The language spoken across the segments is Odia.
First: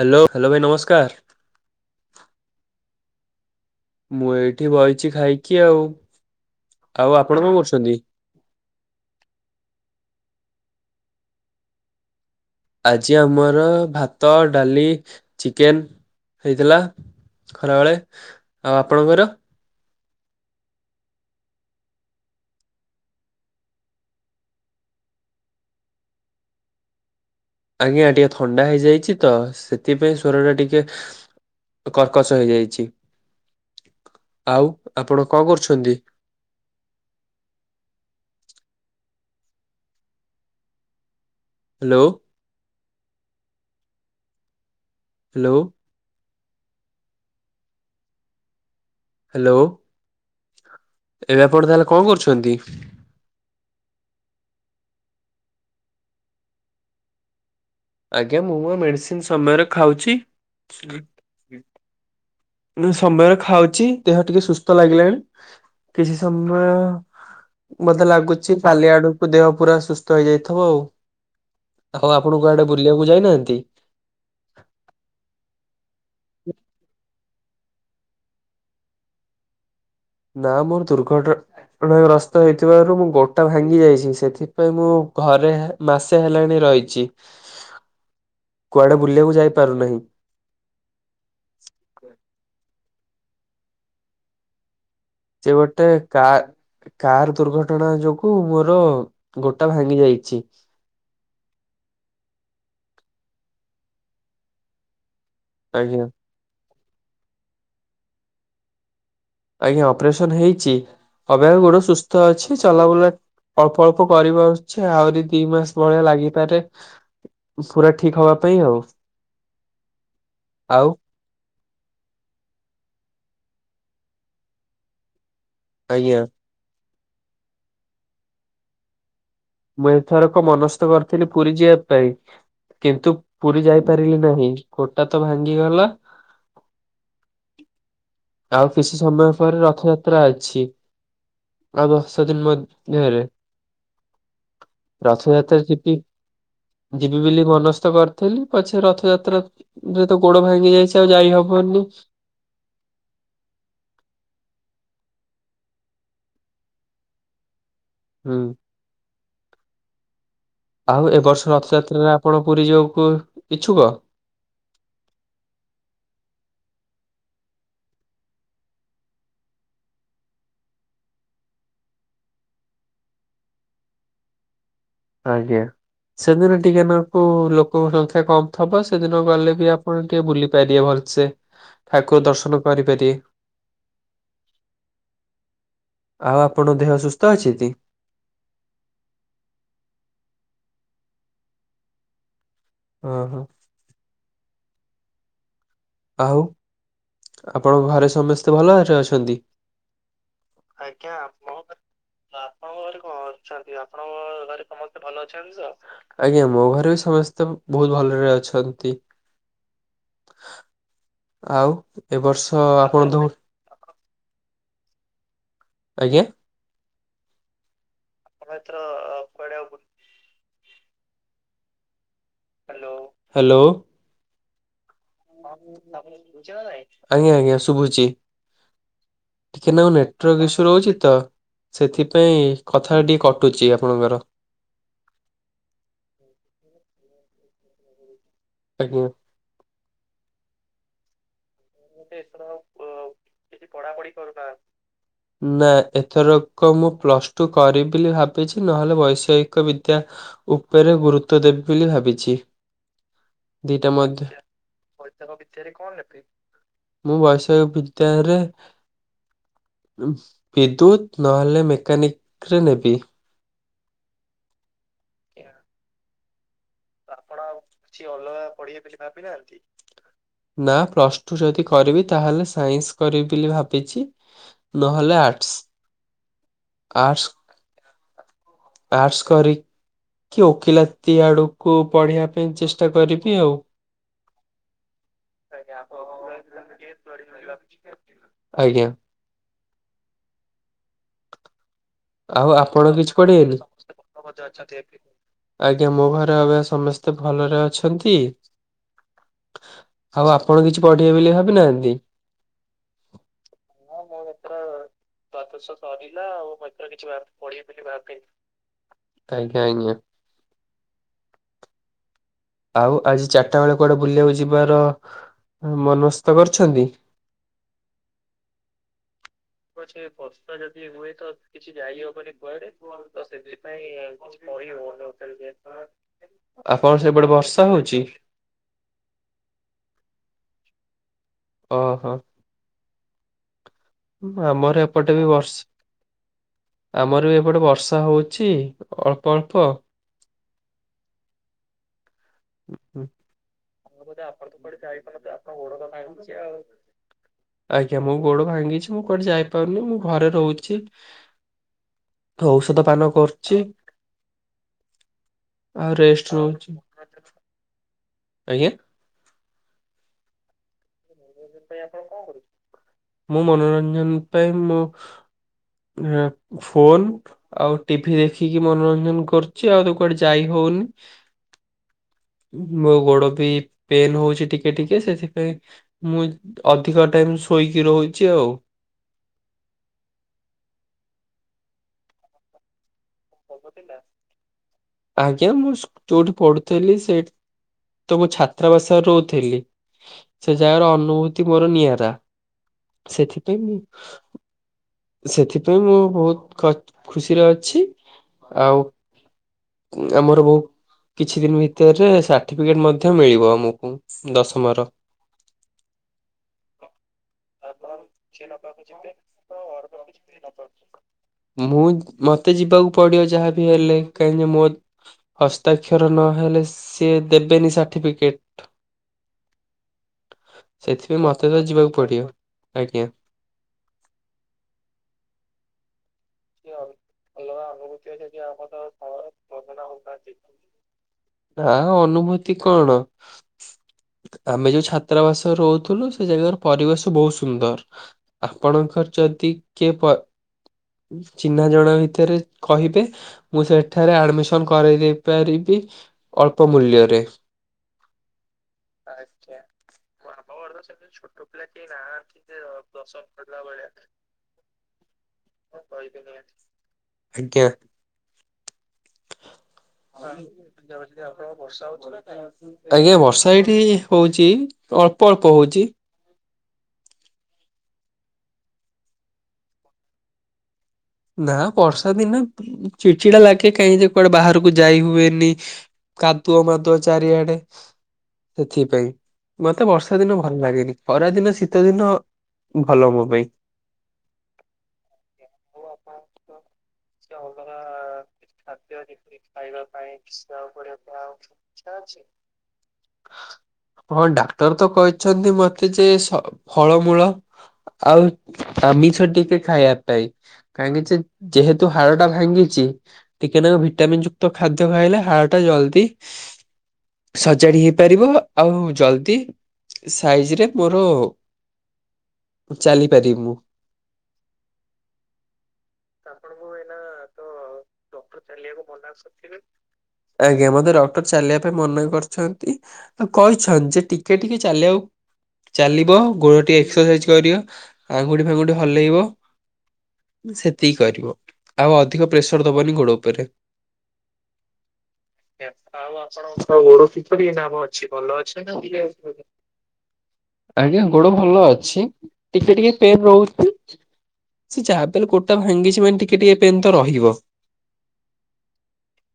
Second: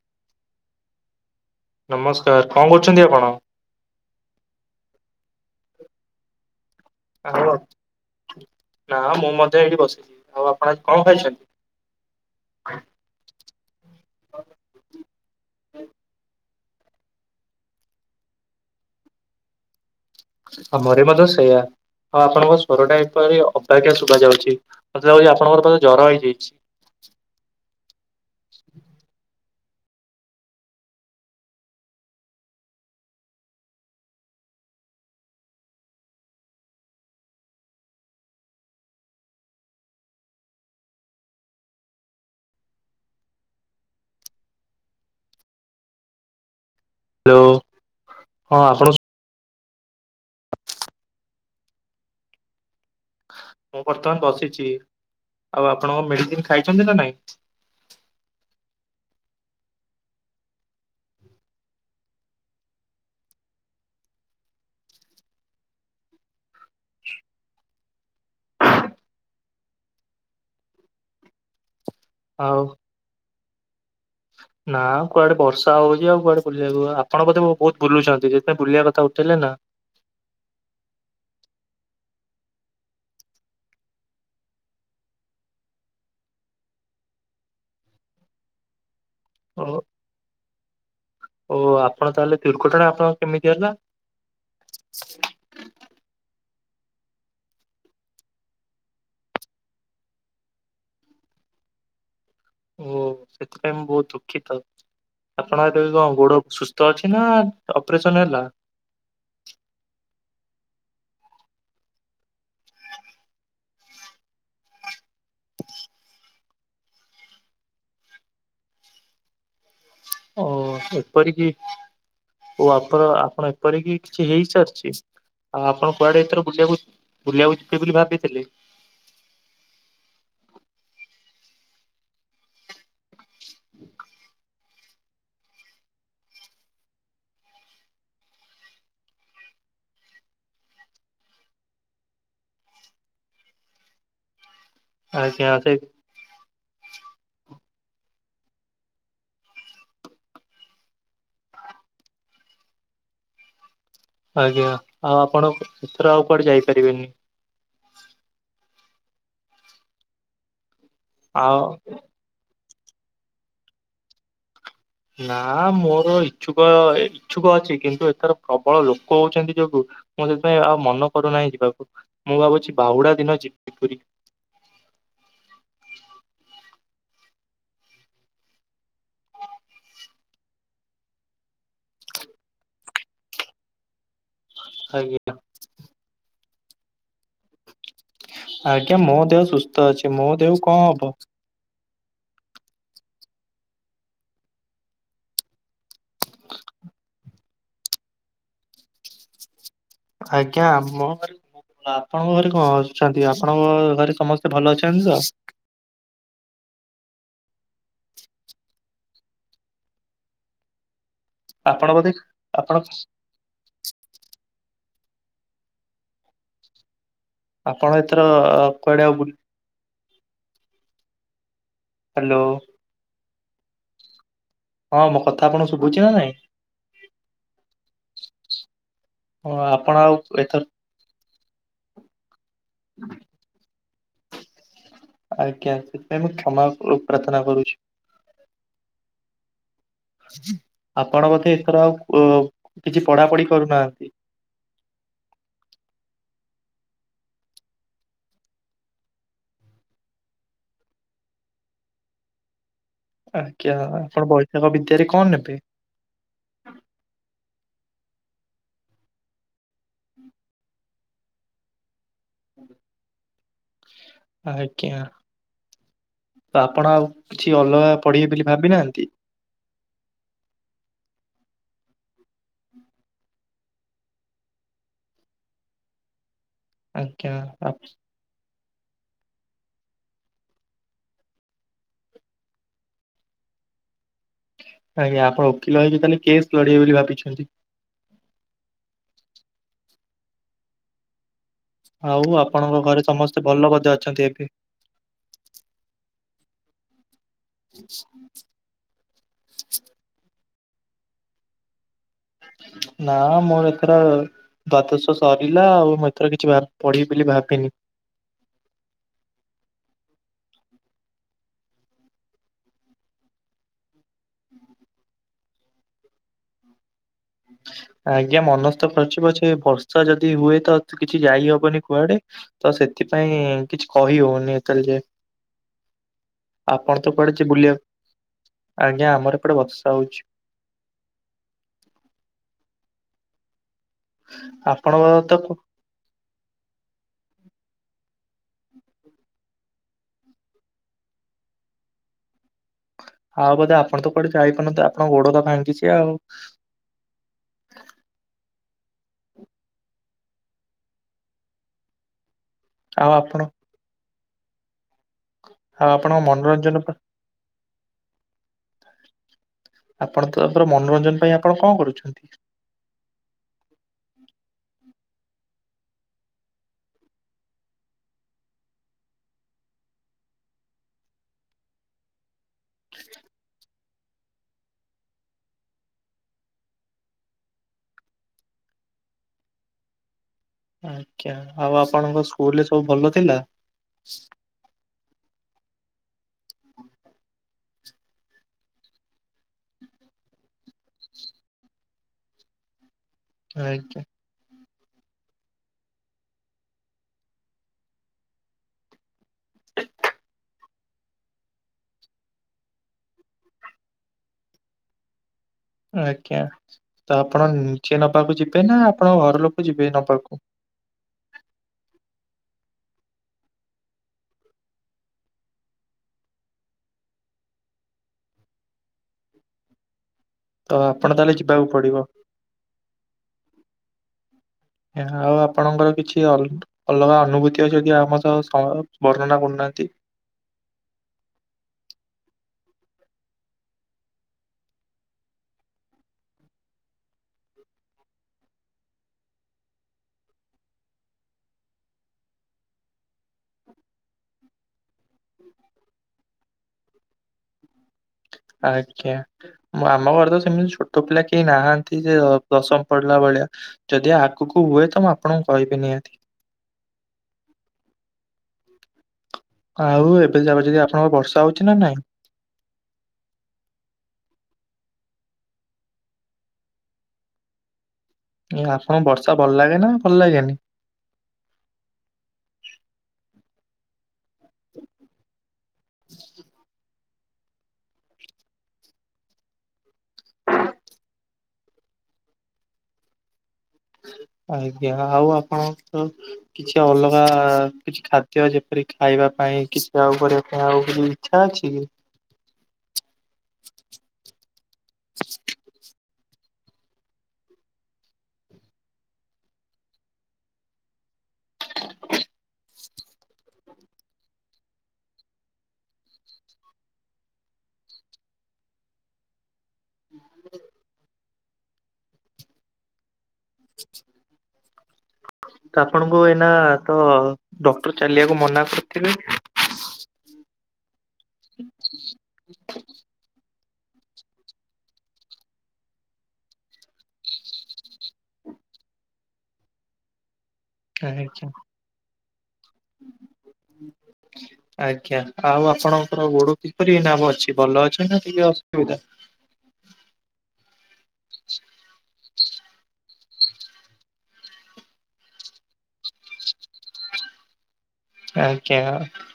ହାଲୋ ହାଲୋ ଭାଇ ନମସ୍କାର। ନମସ୍କାର କଣ କରୁଛନ୍ତି ଆପଣ? ମୁଁ ଏଠି ବିଇଚି ଖାଇକି ଆଉ। ଆଉ ଆପଣ କଣ ଆଉଅ କରୁଛନ୍ତି? ନା ମୁଁ ମଧ୍ୟ ଏଇଠି ବସିଛି ଆଉ ଆପଣ କଣ ଖାଇଛନ୍ତି? ଆଜି ଆମର ଭାତ ଡାଲି ଚିକେନ ହେଇଥିଲା। ଖରାବଳେ ଆପଣଙ୍କର? ଆମରି ମଧ୍ୟ ସେଇଆ। ହଁ ଆପଣଙ୍କ ସ୍ୱର ଟା ଏପରି ଅବାଗିୟା ଶୁଭା ଯାଉଛି ମତେ ଲାଗଛି ଆପଣକୁ ବୋଧେ‌ ଜର ହେଇଯାଇଛି। ଆଜ୍ଞା ଟିକେ ଥଣ୍ଡା ହେଇଯାଇଛି ତ ସେଥିପାଇଁ ସ୍ୱରଟା ଟିକେ କର୍କସ ହେଇଯାଇଛି ଆଉ ଆପଣ କଣ କରୁଛନ୍ତି? ହ୍ୟାଲୋ। ହ୍ୟାଲୋ। ହ୍ୟାଲୋ ହଁ ଆପଣଙ୍କୁ ସୁ ହାଲୋ। ଏବେ ଆପଣ ତାହେଲେ କଣ କରୁଛନ୍ତି? ମୁଁ ବର୍ତ୍ତମାନ ବସିଛି। ଆଉ ଆପଣଙ୍କ ମେଡିସିନ ଖାଇଛନ୍ତି ନା ନାଇଁ? ଆଜ୍ଞା ମୁଁ ମୋ ମେଡିସିନ ସମୟରେ ଖାଉଛି। ସମୟରେ ଖାଉଛି ଦେହ ଟିକେ ସୁସ୍ଥ ଲାଗିଲାଣି କିଛି ସମୟ ବୋଧେ ଲାଗୁଛି କାଲି ଆଡକୁ ଦେହ ପୁରା ସୁସ୍ଥ ହେଇଯାଇଥିବ ଆଉ। ହଉ ଆପଣ ଆଉ କୁଆଡେ ବୁଲିବାକୁ ଯାଇନାହାନ୍ତି? ନା କୁଆଡେ ବର୍ଷା ହଉଛି ଆଉ କୁଆଡେ ବୁଲିବାକୁ ଆପଣ ବୋଧେ ବହୁତ ବୁଲୁଛନ୍ତି ସେଥି ପାଇଁ ବୁଲିବା କଥା ଉଠେଇଲେ ନା? ନା ମୋର ଦୁର୍ଘଟ ଗସ୍ତ ହେଇଥିବାରୁ ମୁଁ ଗୋଡଟା ଭାଙ୍ଗି ଯାଇଛି ସେଥିପାଇଁ ମୁଁ ଘରେ ମାସେ ହେଲାଣି ରହିଛି। ହ [unintelligible] କୁଆଡେ ବୁଲିବାକୁ ଯାଇ ପାରୁନାହିଁ। ଓ ଆପଣ ତାହେଲେ ଦୁର୍ଘଟଣା ଆପଣଙ୍କ କେମିତି ହେଲା? ସେ ଗୋଟେ କା କାର ଦୁର୍ଘଟଣା ଯୋଗୁ ମୋର ଗୋଡ଼ଟା ଭାଙ୍ଗି ଯାଇଛି। ଓ ସେଥିପାଇଁ ମୁଁ ବହୁତ ଦୁଃଖିତ ଆପଣ ଏବେ ଆଜ୍ଞା କଣ ଗୋଡ ସୁସ୍ ସ୍ଥ ଅଛି ନା ଅପରେସନ ହେଲା? ଆଜ୍ଞା ଅପରେସନ ହେଇଛି। ଅବିକା ଗୋଡ଼ ସୁସ୍ଥ ଅଛି ଚଲାବୁଲା ଅଳ୍ପ ଅଳ୍ପ କରିପାରୁଛି ଆହୁରି ଦି ମାସ ଭଳିଆ ଲାଗିପାରେ ପୁରା ଠିକ ହବା ପାଇଁ ଆଉ। ଓ ଆଉ ଏପରିକି ଓ ଆପର ଆପଣ ଏପରିକି କିଛି ହେଇସାରଛି? ଆଉ ଆପଣ ଆଜ୍ଞା କୁଆଡେ ଏଥର ବୁଲିବାକୁ ବୁଲିବାକୁ ଯିବେ ବୋଲି ଭାବିଥିଲେ? ମୁଁ ଏଥରକ ମନସ୍ଥ କରିଥିଲି ପୁରୀ ଯିବା ପାଇଁ କିନ୍ତୁ ପୁରୀ ଯାଇପାରିଲି ନାହିଁ ଗୋଡ଼ଟା ତ ଭାଙ୍ଗିଗଲା ଆଉ କିଛି ସମୟ ପରେ ରଥଯାତ୍ରା ଅଛି। ଆଉ ଦଶ ଦିନ ମଧ୍ୟଧ୍ୟ ରେ। ଆଜ୍ଞା ରଥଯାତ୍ରା ସେ ଯିବି ଯିବି ବୋଲି ମନସ୍ଥ କରିଥିଲି ପଛେ ରଥଯାତ୍ରା ଯେ ତ ଗୋଡ ଭାଙ୍ଗି ଯାଇଛି ଆଉ ଯାଇ ହବନି ଆଜ୍ଞା ଆଉ ଆପଣ ଏଥର ଆଉ କୁଆଡେ ଯାଇପାରିବେନି? ହୁଁ। ଆଉ ଏ ବର୍ଷ ଆଉ ରଥଯାତ୍ରାରେ ଆପଣ ପୁରୀ ଯିବାକୁ ଇଚ୍ଛୁକ? ନା ମୋର ଇଚ୍ଛୁକ ଇଚ୍ଛୁକ ଅଛି କିନ୍ତୁ ଏଥର ପ୍ରବଳ ଲୋକ ହଉଛନ୍ତି ଯୋଗୁ ମୁଁ ସେଥିପାଇଁ ଆଉ ମନ କରୁନାହିଁ ଯିବାକୁ ମୁଁ ଭାବୁଛି ବାହୁଡା ଦିନ ଯିବି ପୁରୀ। ଆଜ୍ଞା। ସେଦିନ ଟିକେ ନାକୁ ଲୋକଙ୍କ ସଂଖ୍ୟା କମ ଥିବ ସେଦିନ ଗଲେ ବି ଆପଣ ଟିକେ ବୁଲି ପାରିବେ ଭଲ ସେ ଠାକୁର ଦର୍ଶନ କରିପାରିବେ ଆଜ୍ଞା। ଆଉ ଆପଣ ଦେହ ସୁସ୍ଥ ଅଛି ତି? ଆଜ୍ଞା ମୋ ଦେହ ସୁସ୍ଥ ଅଛି ମୋ ଦେହକୁ କଣ ହବ? ଅ ହଁ। ଆଉ ଆପଣଙ୍କ ଘରେ ସମସ୍ତେ ଭଲରେ ଅଛନ୍ତି? ଆମ ଆଜ୍ଞା ଘରେ ଆପଣଙ୍କ କଣ ଆପଣଙ୍କ ଘରେ ଅଛନ୍ତି କଣ ଆପଣଙ୍କ ଅଛନ୍ତି। ଘରେ ଆପଣଙ୍କ ସମସ୍ତେ ଭଲ ଘରେ ଅଛନ୍ତି ସମସ୍ତେ ତ? ଭଲ ଅଛନ୍ତି? ଅଛନ୍ତି ତ ଆଜ୍ଞା ମୋ ଘରେ ବି ସମସ୍ତେ ବହୁତ ଭଲରେ ଅଛନ୍ତି। ଆଉ ଆପଣ ବୋଧେ ଏ ବର୍ଷ ଆପଣ ଦ ଆଜ୍ଞା। ଆପଣ ଏଥର କୁଆଡେ ଆଉ ବୁଲ କୁଆଡେ ଆଉ କଣ? ହ୍ୟାଲୋ। Hello hello. ହଁ ମୋ କଥା ଆପଣଙ୍କୁ ଶୁଭୁଛି ନା ନାଇଁ? ଆଜ୍ଞା ଆଜ୍ଞା ଶୁଭୁଛି। ହଁ ଟିକେ ନାକୁ ଆପଣ ଆଉ ନେଟୱାର୍କ ଏଥର ଇସୁ ରହୁଚି ତ। ସେଥିପାଇଁ କଥାଟା ଟିକେ କଟୁଚି ଆପଣଙ୍କର। ଆଜ୍ଞା ସେଥିପାଇଁ ମୁଁ କ୍ଷମା ଉ ଓ ପ୍ରାର୍ଥନା କରୁଛି। ଆଜ୍ଞା। ଆପଣ ବୋଧେ ଏଥର ଆଉ ଉ କିଛି ପଢାପଢି ପଢାପଢି କରୁନାହାନ୍ତି? କରୁନାହାନ୍ତି। ନା ଏଥରକ ମୁଁ ପ୍ଲସଟୁ କରିବି ବୋଲି ଭାବିଚି ନହେଲେ ବୈଷୟିକ ବିଦ୍ୟା ଉପରେ ଗୁରୁତ୍ୱ ଦେବି ବୋଲି ଭାବିଛି। ଆଜ୍ଞା ଦିଟା ଆପଣ ମଧ୍ୟ ବୈଷୟିକ ବିଦ୍ୟାରେ କଣ ନେବେ? ମୁଁ ବୈଷୟିକ ବିଦ୍ୟାୟରେ ଉଁ ବିଦ୍ୟୁତ୍ ନହେଲେ ମେକାନିକରେ ନେବି। ଆଜ୍ଞା। ଆପଣ ତ ଆପଣ ଆଉ କିଛି ଅଲଗା ପଢିବେ ବୋଲି ଭାବିନାହାନ୍ତି। ବି ନାହାନ୍ତି। ନା ପ୍ଲସ୍ ଟୁ ଯଦି କରିବି ତାହେଲେ ସାଇନ୍ସ କରିବି ବିଲି ଭାବିଛି। ନହେଲେ ଆର୍ଟ୍ସ୍। ଆଜ୍ଞା ଆପ୍ ଆର୍ଟସ୍ କରିକି ଓକିଲାତି ଆଡକୁ ପଢିବା ପାଇଁ ଚେଷ୍ଟା କରିବି ଆଉ। ଆଜ୍ଞା ଆପଣ ଓକିଲ ହେଇକି ତାହେଲି କେସ୍ ଲଢିବେ ବୋଲି ଭାବିଛନ୍ତି। ଆଜ୍ଞା। ଆଉ ଆପଣଙ୍କ ଆପଣ ଘରେ କିଛି ସମସ୍ତେ ପଢିବେନି? ଭଲ ବୋଧେ ଅଛନ୍ତି ଏବେ? ଆଜ୍ଞା ମୋ ଘରେ ଏବିକା ସମେସ୍ତେ ଭଲରେ ଅଛନ୍ତି। ଆଉ ଆପଣ କିଛି ପଢିବେ ବୋଲି ଭାବିନାହାନ୍ତି? ନା ମୋର ଏଥର ମୋ ଯାତ୍ରା ଦ୍ଵାଦଶ ସରିଲା ତ ଆଉ ମୁଁ ସରିଲା ଏଥର ଆଉ କିଛି ଭା ପଢିବି ବୋଲି ଭାବିନି। ଆଜ୍ଞା ଆଜ୍ଞା। ଆଉ ଆଜି ଚାରଟା ବେଳେ କୁଆଡେ ବୁଲିବାକୁ ଯିବାର ଏ ମନସ୍ଥ କରିଛନ୍ତି? ଆଜ୍ଞା ମନସ୍ତ କରିଛି ପଛେ ବର୍ଷା ଯଦି ହୁଏ ତ କିଛି ଯାଇହବନି କୁଆଡେ ତ ସେଥିପାଇଁ କିଛି କହିହୋଉନି ଏତୋଳ ଯାଏ। ଆପଣଙ୍କ ଆପଣ ତ ସେପଟେ କୁଆଡେ ଯି ବର୍ଷା ବୁଲିବା ହଉଛି? ଆଜ୍ଞା ଆମର ଏପଟେ ବର୍ଷା ହୋଉଛି। ଓହୋ। ଉଁ ଆମର ଏପଟେ ଆପଣଙ୍କର ବି ତ ବର୍ଷ୍ ଆମର ବି ଏପଟେ ବର୍ଷା ହୋଉଚି ଅଳ୍ପ ଅଳ୍ପ। ଉଁ ଆଉ ବୋଧେ ଆପଣ ତ କୁଆଡେ ଯାଇପାରୁନଥିବେ ଆପଣଙ୍କ ଗୋଡ ତ ଭାଙ୍ଗଛି ଆଉ। ଆଜ୍ଞା ମୋ ଗୋଡ ଭାଙ୍ଗିଚି ମୁଁ କୁଆଠି ଯାଇପାରୁନି ମୁଁ ଘରେ ରହୁଚି। ଔଷଧ ପାନ ଆଉ ଆପଣ କରୁଚି। ଆଉ ଆପଣଙ୍କ ରେଷ୍ଟ ନଉଛି ମନୋରଞ୍ଜନ ପା ଆଜ୍ଞା? ଆପଣ ତମର ମନୋରଞ୍ଜନ ପାଇଁ ଆ ମୁଁ ମନୋରଞ୍ଜନ ପାଇଁ ମୁଁ ଏ ଫୋନ୍ ଆଉ ଟିଭିି ଦେଖିକି ମନୋରଞ୍ଜନ କରୁଚି ଆଉ ତ କୁଆଡେ ଯାଇ ହୋଉନି। ମୋ ଗୋଡ ବି ପେନ୍ ହୋଉଚି ଟିକେ ଟିକେ ସେଥିପାଇଁ ମୁଁ ଅଧିକ ଟାଇମ ଶୋଇକି ରହୁଚି ଆଉ। ଆଜ୍ଞା ଆଉ ଆପଣଙ୍କ ସ୍କୁଲରେ ସବୁ ଭଲ ଥିଲା? ଆଜ୍ଞା ମୁଁ ସ୍ ଯୋଉଠି ପଢୁଥିଲି ସେଇଠି ତ ମୁଁ ଛାତ୍ରାବାସରେ ରହୁଥିଲି। ସେ ଜାଗାର ଅନୁଭୂତି ମୋର ନିଆରା। ସେଥିପାଇଁ ମୁଁ ଆଜ୍ଞା ସେଥିପାଇଁ ମୁଁ ବୋହୁତ କ ଖୁସିରେ ଅଛି। ଆଉ ଆମର ବୋଉ କିଛି ଦିନ ଭିତରେରେ ସାର୍ଟିଫିକେଟ ମଧ୍ୟ ମିଳିବ ଆମକୁ ଦଶମର। ଆଜ୍ଞା ତ ଆପଣ ନିଜେ ନବାକୁ ଯିବେ ନା ଆପଣ ଘର ଲୋକ ଯିବେ ନବାକୁ। ମୁଁ ମତେ ଯିବାକୁ ପଡିବ ଯାହାବି ହେଲେ କାହିଁକି ମୋ ହସ୍ତାକ୍ଷର ନହେଲେ ସିଏ ଦେବେନି ସାଠିପିକେଟ। ତ ଆପଣ ସେଥିପାଇଁ ତାହେଲେ ମତେ ତ ଯିବାକୁ ପଡିବ। ଆଜ୍ଞା। ଆଉ ଆପଣଙ୍କର କିଛି ଅ ଅଲଗା ଅନୁଭୂତି ଅଛି ଜଦି ଆମ ସହ ବର୍ଣ୍ଣନା କରୁନାହାନ୍ତି। ନା ଅନୁଭୂତି କଣ। ଆମେ ଯୋଉ ଛାତ୍ରାବାସରେ ରହୁଥିଲୁ ସେ ଜାଗାର ପରିବେଶ ବହୁତ ସୁନ୍ଦର। ଆପଣଙ୍କର ଯଦି କିଏ? ଚିହ୍ନା ଜଣା ଭିତରେ କହିବେ ମୁଁ ସେଠାରେ ଆଡମିସନ କରେଇ ଦେଇ ପାରିବି ଅଳ୍ପ ମୂଲ୍ୟରେ। ଆଜ୍ଞା ମ ଆମ ଘର ତ ସେମିତି ଛୋଟ ପିଲା କେହି ନାହାନ୍ତି ଯେ ଦଶମ ପଢିଲା ଭଳିଆ ଯଦି ଆଗକୁ ହୁଏତ ଆ ଆପଣଙ୍କୁ କହିବି ନିହାତି। ଆଜ୍ଞା। ଆଉ ଏବେ ଯ ଯଦି ଆପଣଙ୍କ ବର୍ଷା ହଉଚି ନା ନାଇଁ। କୁ ଆଜ୍ଞା ବର୍ଷା ଏଠି ହଉଚି ଅଳ୍ପ ଅଳ୍ପ ହଉଚି। ଆପଣଙ୍କୁ ବର୍ଷା ଭଲ ଲାଗେ ନା ଭଲ ଲାଗେନି। ନା ବର୍ଷା ଦିନେ ଚିଡ଼ଚିଡା ଲାଗେ କାହିଁକି ଯେ କୁଆଡେ ବାହାରକୁ ଯାଇ ହୁଏନି। କାଦୁଅ ମାଦୁଅ ଚାରିଆଡେ। ସେଥିପାଇଁ ମତେ ବର୍ଷା ଦିନ ଭଲ ଲାଗେନି ଖରାଦିନ ଶୀତ ଦିନ ଭଲ ମୋ ପାଇଁ। ଆଜ୍ଞା ଆଉ ଆପଣଙ୍କର କିଛି ଅଲଗା କିଛି ଖାଦ୍ୟ ଯେପରି ଖାଇବା ପାଇଁ କିଛି ଆଉ କରିବା ପାଇଁ ଆଉ କିଛି ଇଚ୍ଛା ଅଛି। କି? ଇଛା ଅଛି। ହଁ ଡାକ୍ତର ତ କହିଛନ୍ତି ମତେ ଯେ ସ ଫଳମୂଳ ଆଉ ଆମିଷ ଟିକେ ଖାଇବା ପାଇଁ। କାହିଁକି ଯେ ଯେହେତୁ ହାଡ ଟା ଭାଙ୍ଗିଚି। ଟିକେ ନାକୁ ଭିଟାମିନ୍ ଯୁକ୍ତ ଖାଦ୍ୟ ଖାଇଲେ ହାଡ଼ ଟା ଜଲଦି ସଜାଡି ହେଇପାରିବ ଆଉ ଜଲଦି ସାଇଜି ରେ ମୋର ଚାଲିପାରିବି ମୁଁ। ତ ଆପଣଙ୍କୁ ଏଇନା ତ ଡକ୍ଟର ଚାଲିବାକୁ ମନା କରିଥିବେ। ଆଜ୍ଞା ମତେ ଡକ୍ଟର ଚାଲିବା ପାଇଁ ମନା କରିଛଚନ୍ କହିଛନ୍ ଯେ ଟିକେ ଟିକେ ଚାଲିବାକୁ ଚାଲିବ ଗୋଡ଼ ଟିକେ ଏକ୍ସସାଇଜ କରିବ ଆଙ୍ଗୁଠି ଫାଙ୍ଗୁଠି ହଲେଇବ। ସେତିକି କରିବ ଆଜ୍ଞା। ଆଉ ଅଧିକ ପ୍ରେସର ଦବନି ଗୋଡ଼ ଉପରେ। ହୁଁ ଆଜ୍ଞା ଆଉ ଆପଣଙ୍କର ଗୋଡ କିପରି ନାମ ଅଛି ଭଲ ଅଛି ନା ଟିକେ ଅସୁବିଧା ହ ଆଜ୍ଞା ଗୋଡ ଭଲ ଅଛି ଟିକେ ଟିକେ ପେନ୍ ରହୁଛି। ସେ ଯାବିଲେ ଗୋଟା ଭାଙ୍ଗିଛି ମାନେ ଟିକେ ଟିକେ ପେନ୍ ତ ରହିବ ଆଜ୍ଞା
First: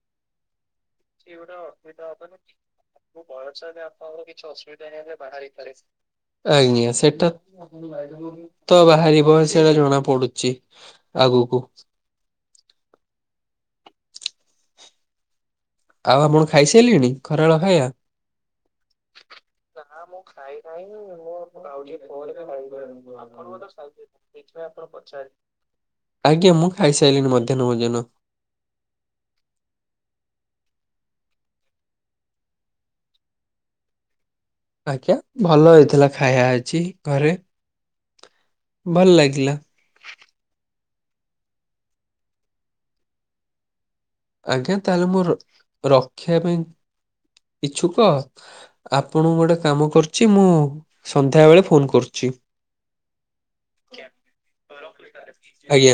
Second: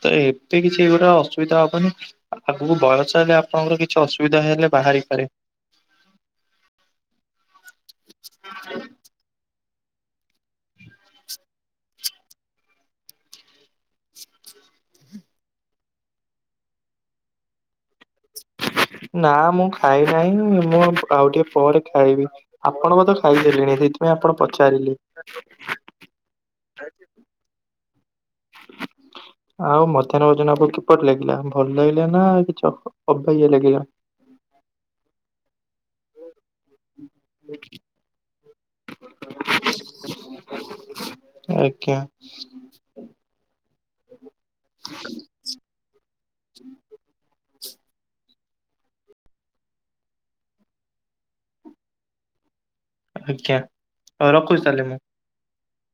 ତ ଏ ତେ କିଛି ଏଇଗୁଟା ଅସୁବିଧା ହବନି ଆଗକୁ ବୟସ ହେଲେ ଆପଣଙ୍କର କିଛି ଅସୁବିଧା ହେଲେ ବାହାରିପାରେ। ଆଜ୍ଞା ସେଟା ତ ବାହାରିବ ସେ ଟା ଜଣା ପଡୁଚି ଆଗକୁ। ଆଉ ଆପଣ ଖାଇସାଇଲେଣି ଖରାବେଳ ଖାଇବା। ନା ମୁଁ ଖାଇ ନାହିଁ ମୁଁ ଆଉ ଟିକେ ପରେ ଖାଇବି ଆପଣ ବୋଧେ ଖାଇସାଇଲେଣି? ମୁଇ ଆପଣ ପଚାରିଲି। ଆଜ୍ଞା ମୁଁ ଖାଇସାଇଲିନି ମଧ୍ୟାହ୍ନ ଭୋଜନ। ଆଉ ମଧ୍ୟାହ୍ନ ଭୋଜନ ଆପ କିପରି ଲାଗିଲା ଭଲ ଲାଗିଲା ନା କିଛି ଅବାଗିଆ ଲାଗିଲା? ଆଜ୍ଞା ଭଲ ହେଇଥିଲା ଖାଇବା ଆଜି ଘରେ ଭଲ ଲାଗିଲା। ଆଜ୍ଞା। ଆଜ୍ଞା ତାହେଲେ ମୁଁ ରଖିବା ପାଇଁ ଇ୍ଛୁକ। ଆପଣଙ୍କୁ ଗୋଟେ କାମ କରୁଛି ମୁଁ ସନ୍ଧ୍ୟାବେଳେ ଫୋନ୍ କରୁଛି। ଆଜ୍ଞା ରଖୁଛି ତାହେଲେ ମୁଁ। ଆଜ୍ଞା।